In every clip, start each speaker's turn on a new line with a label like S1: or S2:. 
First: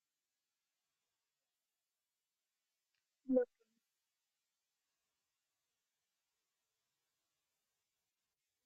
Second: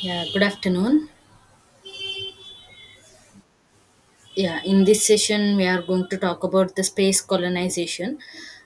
S1: Yeah, good afternoon. Yeah, in this session, we are going to talk about the space colonization.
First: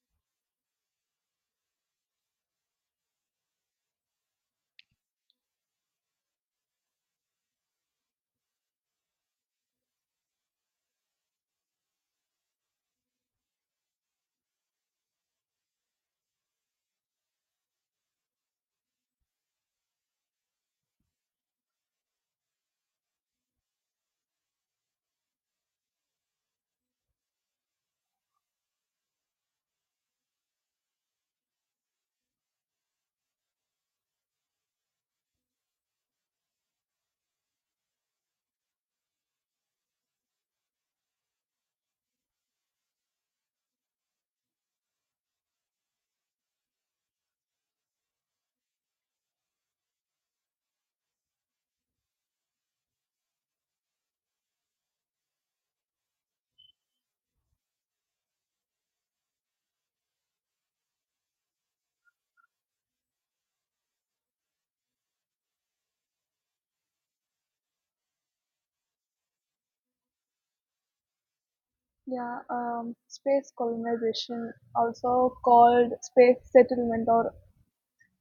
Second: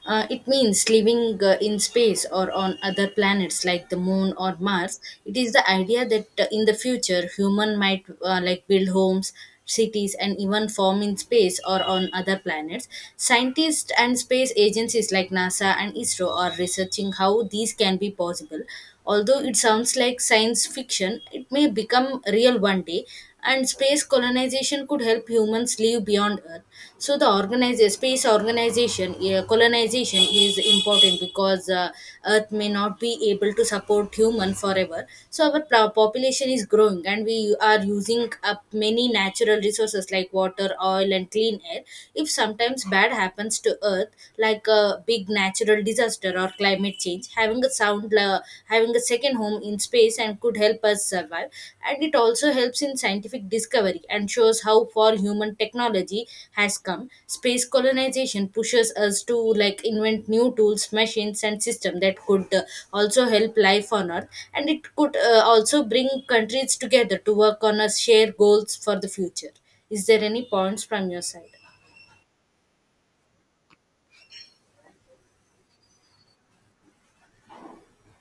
S1: It means living in space or on other planets like the moon or Mars. It is the idea that in the future, human might build homes, cities, and even form in space or on other planets. Scientists and space agencies like NASA and ISRO are researching how these can be possible. Although it sounds like science fiction, it may become real one day, and space colonization could help humans live beyond earth. So the organize space organization colonization is important because earth may not be able to support human forever. So our population is growing and we are using up many natural resources like water, oil, and clean air. If sometimes bad happens to earth like a big natural disaster or climate change, having a second home in space and could help us survive. And it also helps in scientific discovery and shows how far human technology has come. Space colonization pushes us to invent new tools, machines, and systems that could also help life on earth. And it could also bring countries together to work on a shared goals for the future. Is there any points from your side?
S2: Yeah, Space colonization, also called space settlement or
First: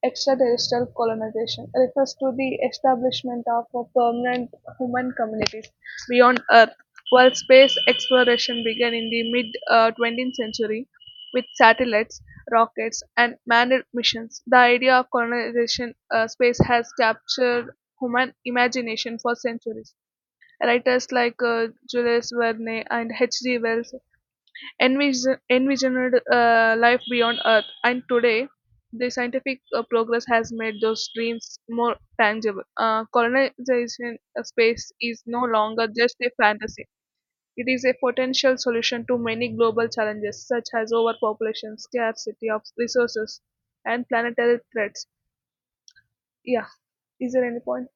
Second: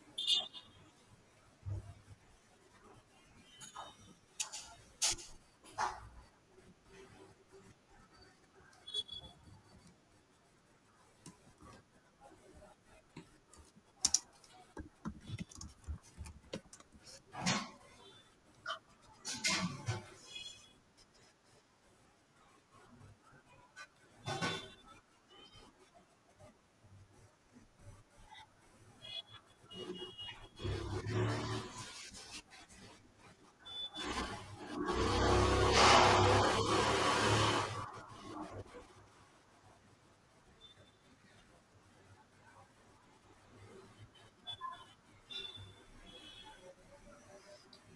S2: extraterrestrial colonization, refers to the establishment of a permanent human communities beyond Earth. While space exploration began in the mid 20th century with satellites, rockets, and manned missions, the idea of colonization space has captured human imagination for centuries. Writers like Jules Verne and H.G. Wells envisioned life beyond Earth, and today the scientific progress has made those dreams more tangible. Colonization of space is no longer just a fantasy. It is a potential solution to many global challenges such as overpopulation, scarcity of resources, and planetary threats. Yeah. Is there any point?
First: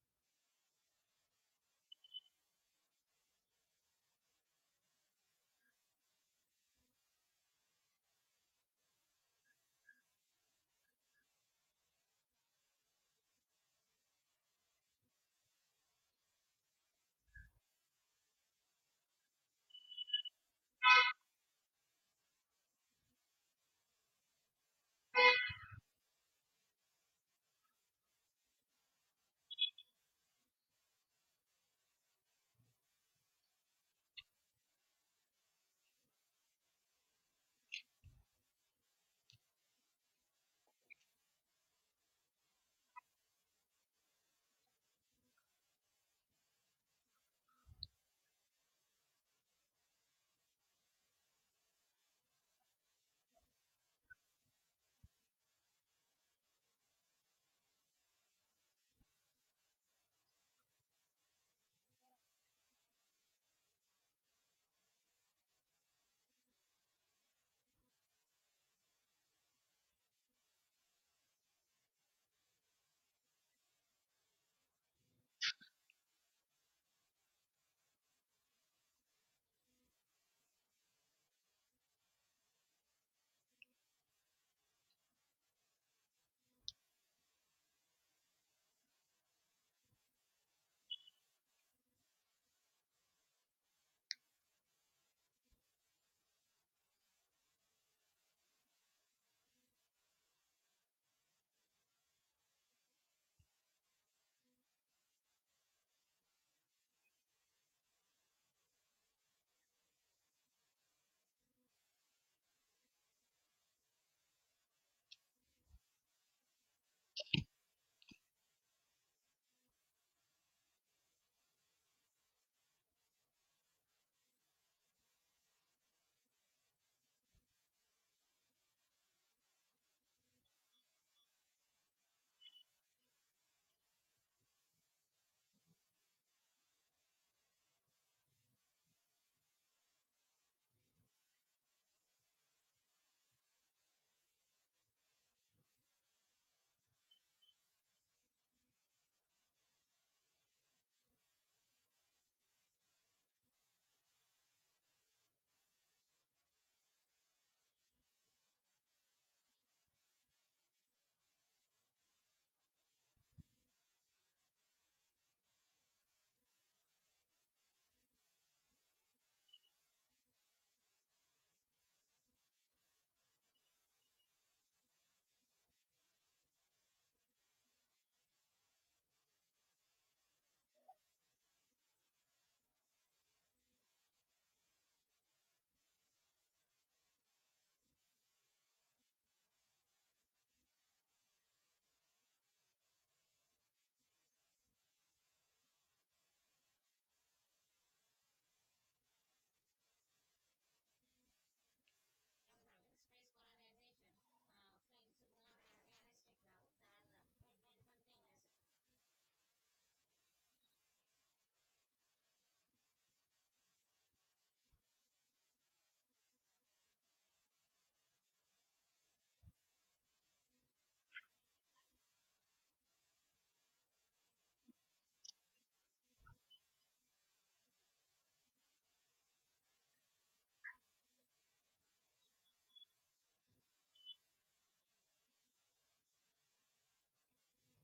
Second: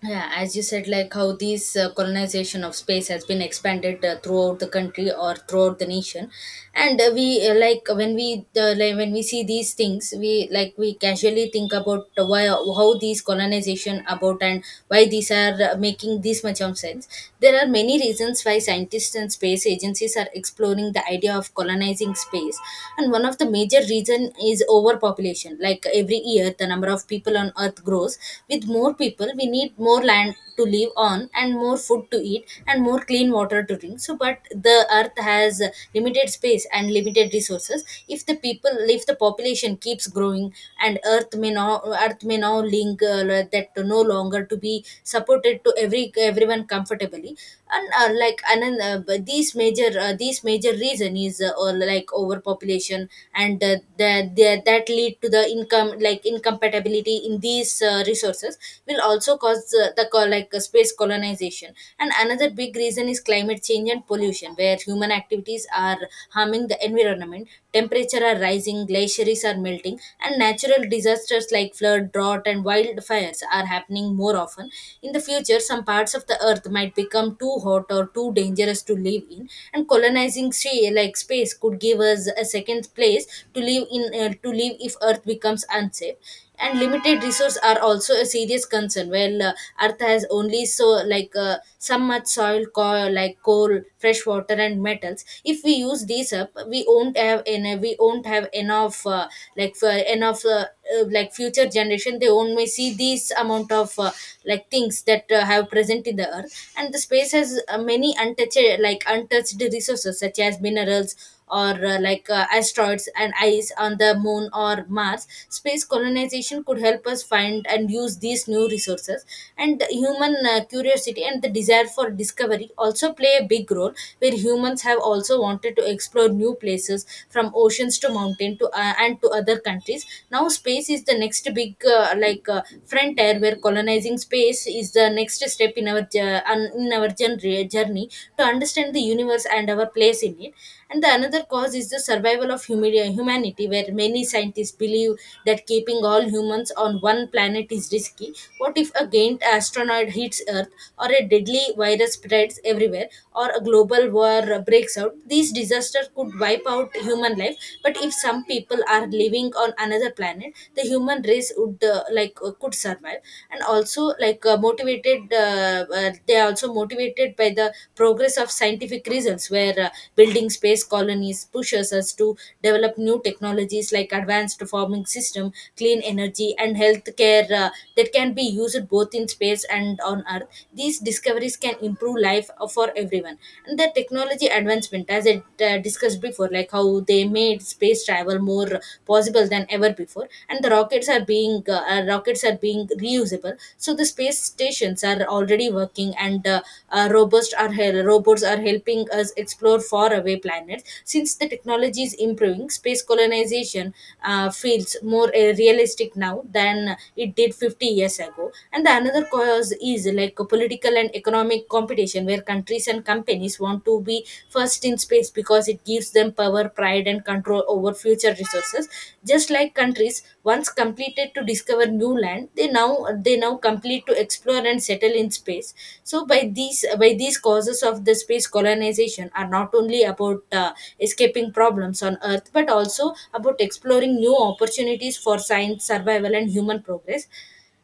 S1: Yeah, as you said, like how this colonization of space has been expanded throughout the country or throughout the nation, and we like when we like when we see these things, we casually think about why how these colonization about and why these are making this much of sense. There are many reasons why scientists and space agencies are exploring the idea of colonizing space, and one of the major reason is overpopulation. Like every year, the number of people on earth grows. With more people, we need more land to live on and more food to eat and more clean water to drink. So but the earth has limited space and limited resources. If the population keeps growing, and earth may now link like that no longer to be supported to everyone comfortably. And but these major reason is all like overpopulation. And the, that lead to the income like incompatibility in these resources will also cause the co- like space colonization. And another big reason is climate change and pollution where human activities are harming the environment. Temperature are rising, glaciers are melting, and natural disasters like flood, drought, and wildfires are happening more often. In the future, some parts of the earth might become too hot or too dangerous to live in. And colonization colonizing sea like space could give us a second place to live in, to live if earth becomes unsafe. And limited resources are also a serious concern. Well, earth has only some much soil, coal, fresh water, and metals. If we use these up, we won't have enough, like for enough, future generation they won't may see this amount of things that have present in the earth. And the space has many untouched, untouched resources such as minerals or asteroids and ice on the moon or mars. Space colonization could help us find and use these new resources. And human curiosity and the desire for discovery also play a big role, where humans have also wanted to explore new places from oceans to mountain to and to other countries. Now space is the next big frontier, where colonizing space is the next step in our journey to understand the universe and our place in it. And the another cause is the survival of humanity, where many scientists believe that keeping all humans on one planet is risky. What if a giant asteroid hits Earth, or a deadly virus spreads everywhere, or a global war breaks out? These disasters could wipe out human life. But if some people are living on another planet, the human race would could survive. And also, like motivated they are also motivated by the progress of scientific reasons, where building space colonies pushes us to develop new technologies like advanced farming system, clean energy, and healthcare, that can be used both in space and on earth. These discoveries can improve life for everyone. And the technology advancement, as I discussed before, like how 2, they made space travel more possible than ever before. And the rockets are being reusable. So the space stations are already working, and robots robots are helping us explore far away planets. Since the technology is improving, space colonization feels more realistic now than it did 50 years ago. And the another cause is like a political and economic competition, where countries and companies want to be first in space because it gives them power, pride, and control over future resources. Just like countries once completed to discover new land, they now complete to explore and settle in space. So by these causes of the space colonization are not only about escaping problems on Earth but also about exploring new opportunities for science, survival, and human progress.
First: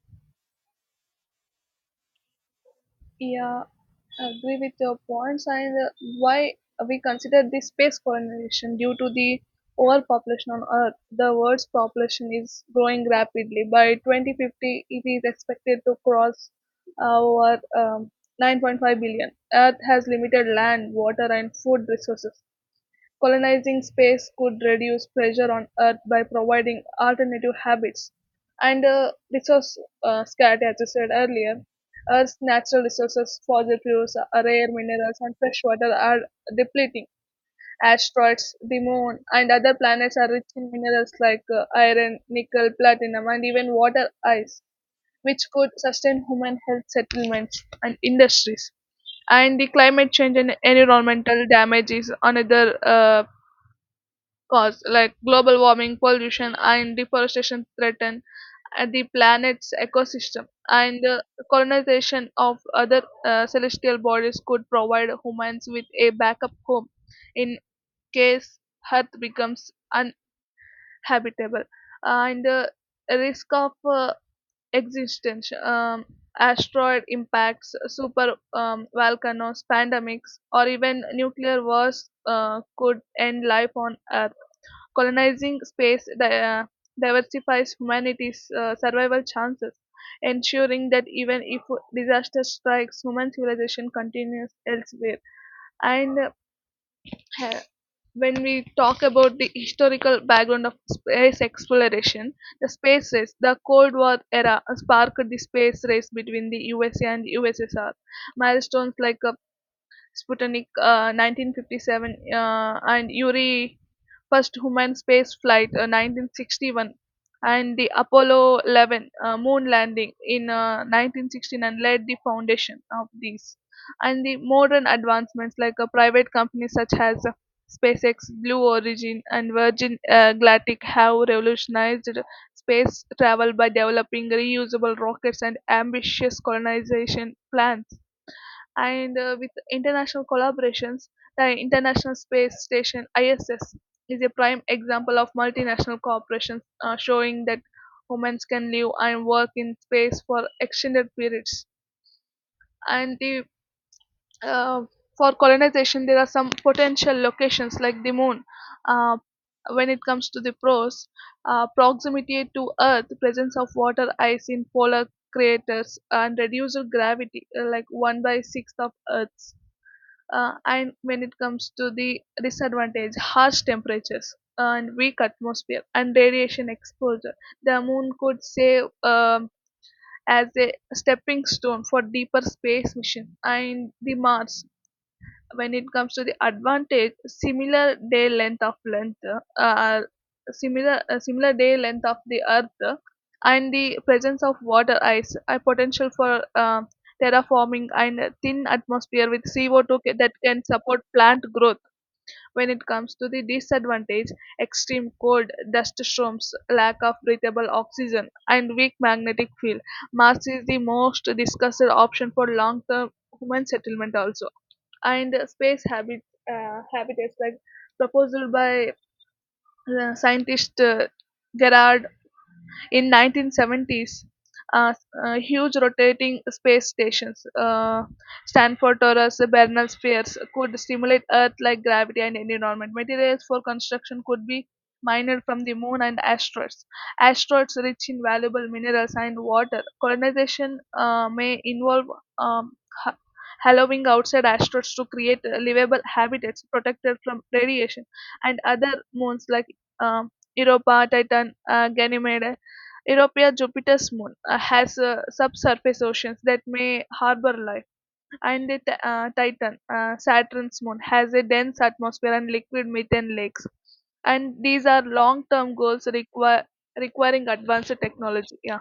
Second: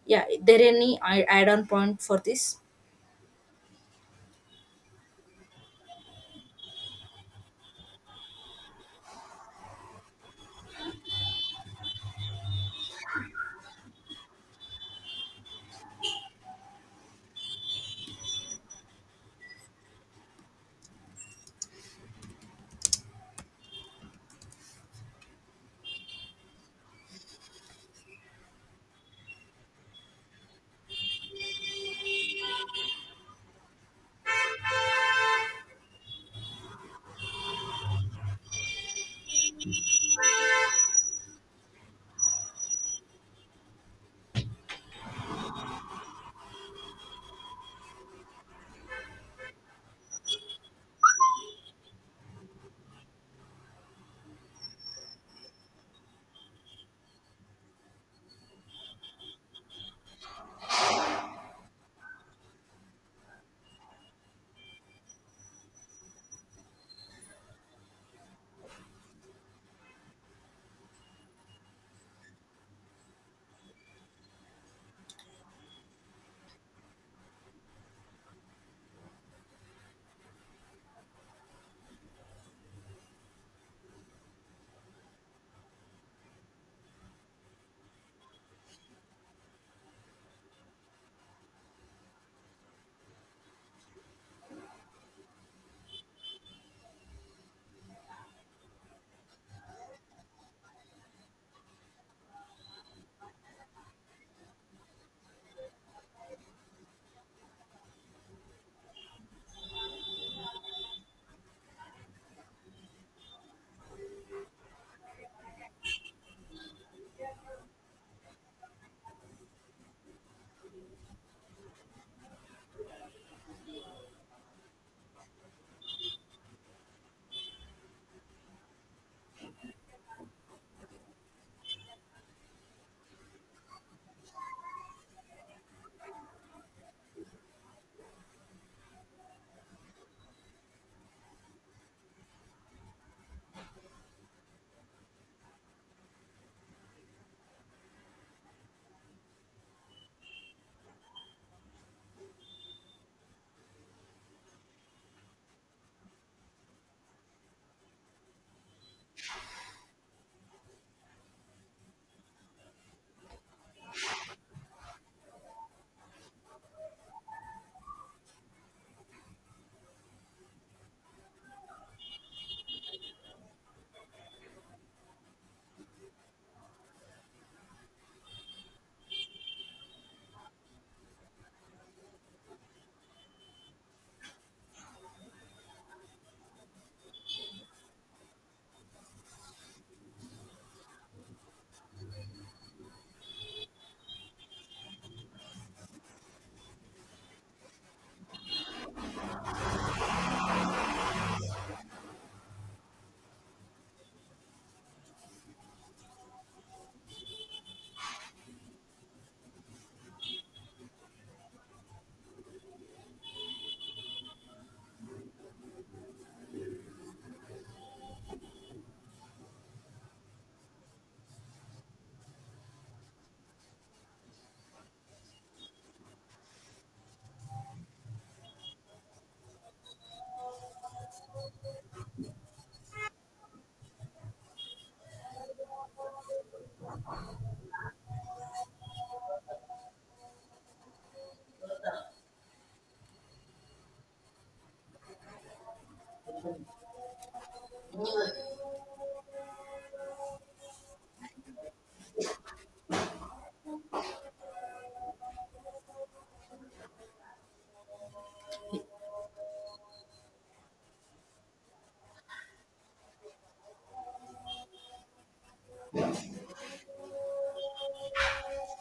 S1: Yeah, there any add on point for this?
S2: Yeah, agree with your points, and why we consider the space colonization due to the overpopulation on earth. The world's population is growing rapidly. By 2050, it is expected to cross over 9.5 billion. Earth has limited land, water, and food resources. Colonizing space could reduce pressure on Earth by providing alternative habits and resource scarcity, as I said earlier. Earth's natural resources, fossil fuels, rare minerals, and fresh water are depleting. Asteroids, the moon, and other planets are rich in minerals like iron, nickel, platinum, and even water ice, which could sustain human health settlements and industries, and the climate change and environmental damage is another cause, like global warming, pollution, and deforestation threaten the planet's ecosystem, and the colonization of other celestial bodies could provide humans with a backup home in case Earth becomes uninhabitable. And the risk of existence, asteroid impacts, super volcanoes, pandemics, or even nuclear wars could end life on Earth. Colonizing space diversifies humanity's survival chances, ensuring that even if disaster strikes, human civilization continues elsewhere. And uh, ha- when we talk about the historical background of space exploration, the space race, the Cold War era sparked the space race between the USA and USSR. Milestones like Sputnik 1957, and Yuri, first human space flight 1961, and the Apollo 11 moon landing in 1969 laid the foundation of these. And the modern advancements, like private companies such as SpaceX, Blue Origin, and Virgin Galactic have revolutionized space travel by developing reusable rockets and ambitious colonization plans, and with international collaborations, the International Space Station, ISS, is a prime example of multinational corporations showing that women can live and work in space for extended periods. And the uh, for colonization, there are some potential locations like the moon. Uh, when it comes to the pros, proximity to Earth, presence of water ice in polar craters, and reduced gravity, like one by sixth of Earth's. And when it comes to the disadvantage, harsh temperatures and weak atmosphere and radiation exposure, the moon could serve as a stepping stone for deeper space mission. And the mars, when it comes to the advantage, similar day length of length, similar day length of the earth, and the presence of water ice, a potential for terraforming, and a thin atmosphere with co2 that can support plant growth. When it comes to the disadvantage, extreme cold, dust storms, lack of breathable oxygen, and weak magnetic field, mars is the most discussed option for long term human settlement also. And space habitats like proposed by scientist Gerard in 1970s, uh, huge rotating space stations, Stanford Torus, Bernal spheres, could simulate Earth like gravity and environment. Materials for construction could be mined from the moon and asteroids. Asteroids rich in valuable minerals and water. Colonization may involve um, ha- hollowing outside asteroids to create livable habitats protected from radiation, and other moons like um, Europa, Titan, Ganymede. Europa, Jupiter's moon, has subsurface oceans that may harbor life, and the Titan, Saturn's moon, has a dense atmosphere and liquid methane lakes. And these are long-term goals require requiring advanced technology. Yeah.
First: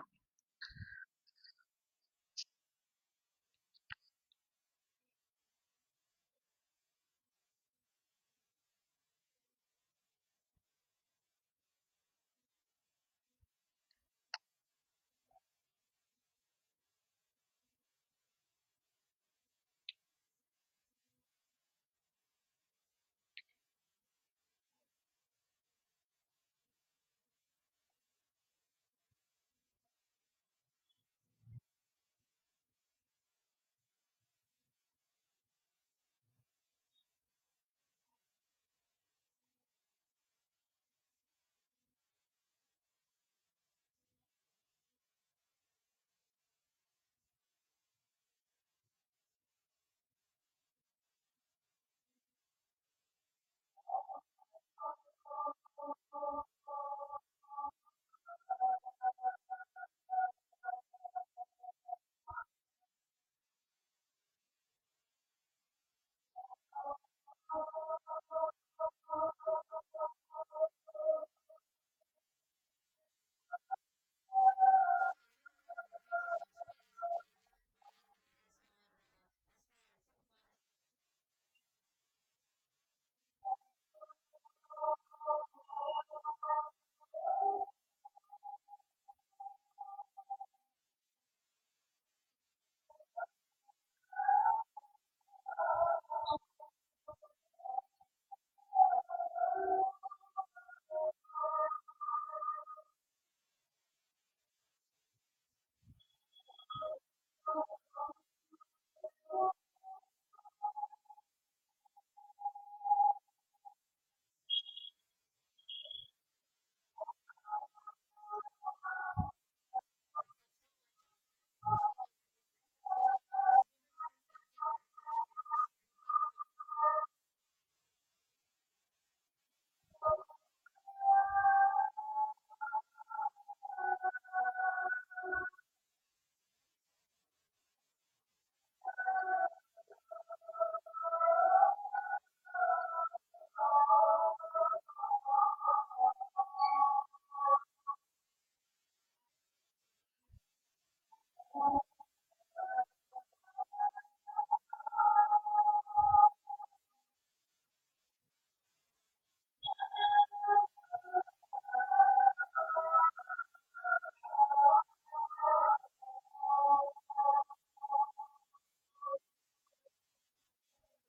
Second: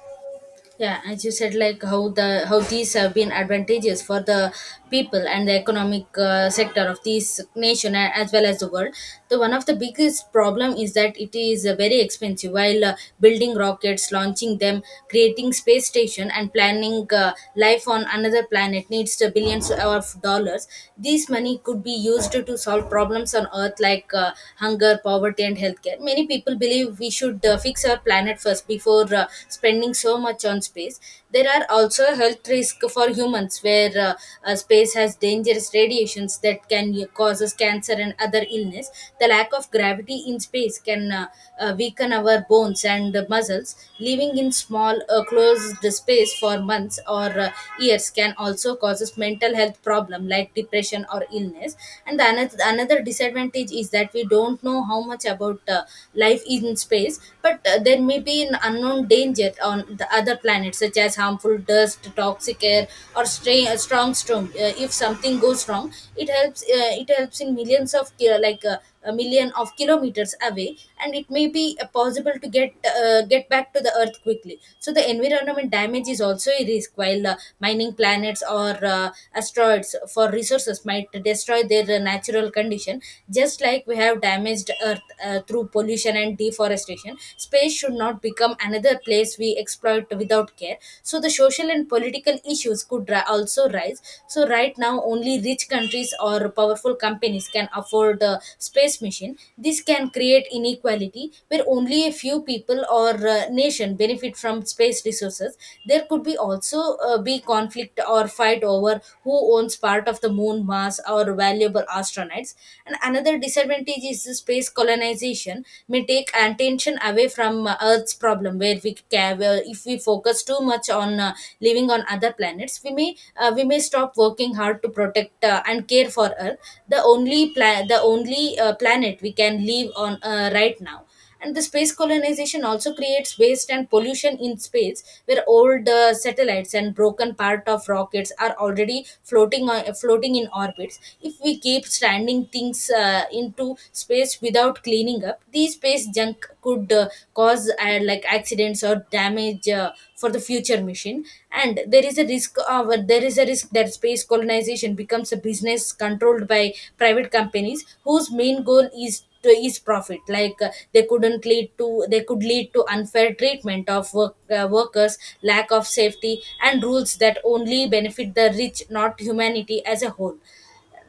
S1: Yeah, as you said, like how the how these have been advantageous for the people and the economic sector of this nation, as well as the world. The one of the biggest problem is that it is very expensive. While building rockets, launching them, creating space station, and planning life on another planet needs the billions of dollars. This money could be used to solve problems on earth like hunger, poverty, and healthcare. Many people believe we should fix our planet first before spending so much on space. There are also health risks for humans, where space has dangerous radiations that can causes cancer and other illness. The lack of gravity in space can weaken our bones and muscles. Living in small, closed space for months or years can also causes mental health problem like depression or illness. And the another disadvantage is that we don't know how much about life in space. But there may be an unknown danger on the other planets such as harmful dust, toxic air, or strong storm. If something goes wrong, it helps in millions of ki- like a million of kilometers away. And it may be possible to get back to the earth quickly. So the environment damage is also a risk, while mining planets or asteroids for resources might destroy their natural condition. Just like we have damaged earth through pollution and deforestation, space should not become another place we exploit without care. So the social and political issues could also rise. So right now, only rich countries or powerful companies can afford the space mission. This can create inequality where only a few people or nation benefit from space resources. There could be also be conflict or fight over who owns part of the moon, Mars, or valuable astronauts. And another disadvantage is the space colonization may take and tension away from earth's problem, where we care, where if we focus too much on living on other planets, we may stop working hard to protect and care for earth, the only planet we can live on right now. And the space colonization also creates waste and pollution in space, where old satellites and broken part of rockets are already floating in orbits. If we keep standing things into space without cleaning up, these space junk could cause accidents or damage for the future mission. And there is a risk of there is a risk that space colonization becomes a business controlled by private companies whose main goal is to is profit. They couldn't lead to they could lead to unfair treatment of workers, lack of safety and rules that only benefit the rich, not humanity as a whole.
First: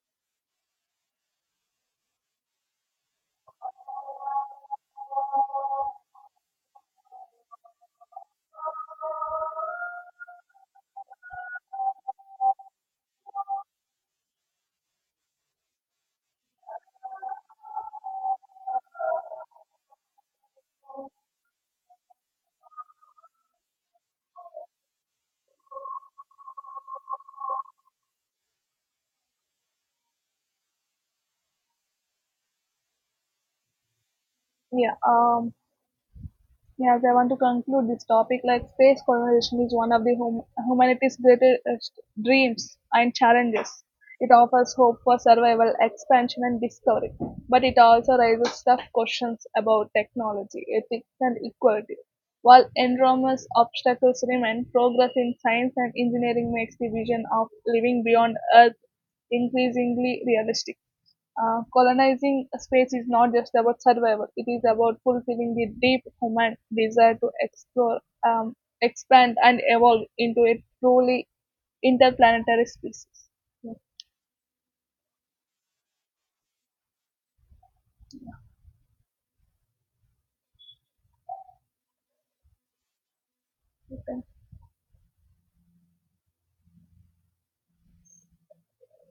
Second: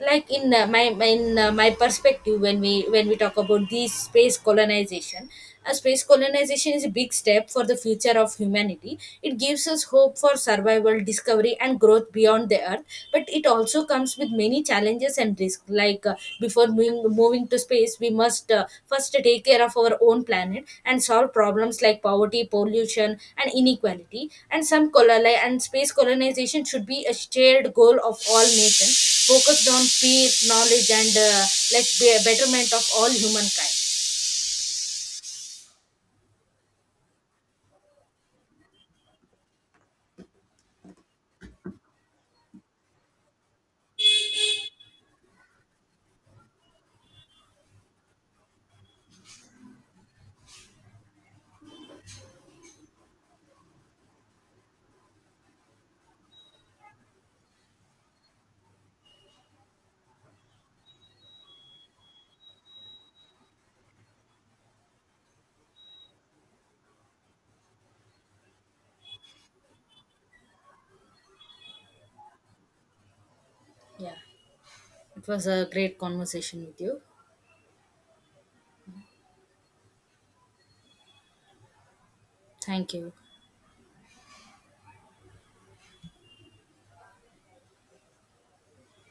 S1: Like in my perspective, when we talk about this space colonization, space colonization is a big step for the future of humanity. It gives us hope for survival, discovery, and growth beyond the earth. But it also comes with many challenges and risks. Like before moving to space, we must first take care of our own planet and solve problems like poverty, pollution, and inequality. And some colon and space colonization should be a shared goal of all nations focused on peer knowledge and betterment of all humankind.
S2: Yeah, um, Yes, I want to conclude this topic. Like space colonization is one of the humanity's greatest dreams and challenges. It offers hope for survival, expansion, and discovery, but it also raises tough questions about technology, ethics, and equality. While enormous obstacles remain, progress in science and engineering makes the vision of living beyond Earth increasingly realistic. Colonizing space is not just about survival, it is about fulfilling the deep human desire to explore, um, expand, and evolve into a truly interplanetary species. Yeah,
S1: Yeah. It was a great conversation with you. Thank you.
S2: you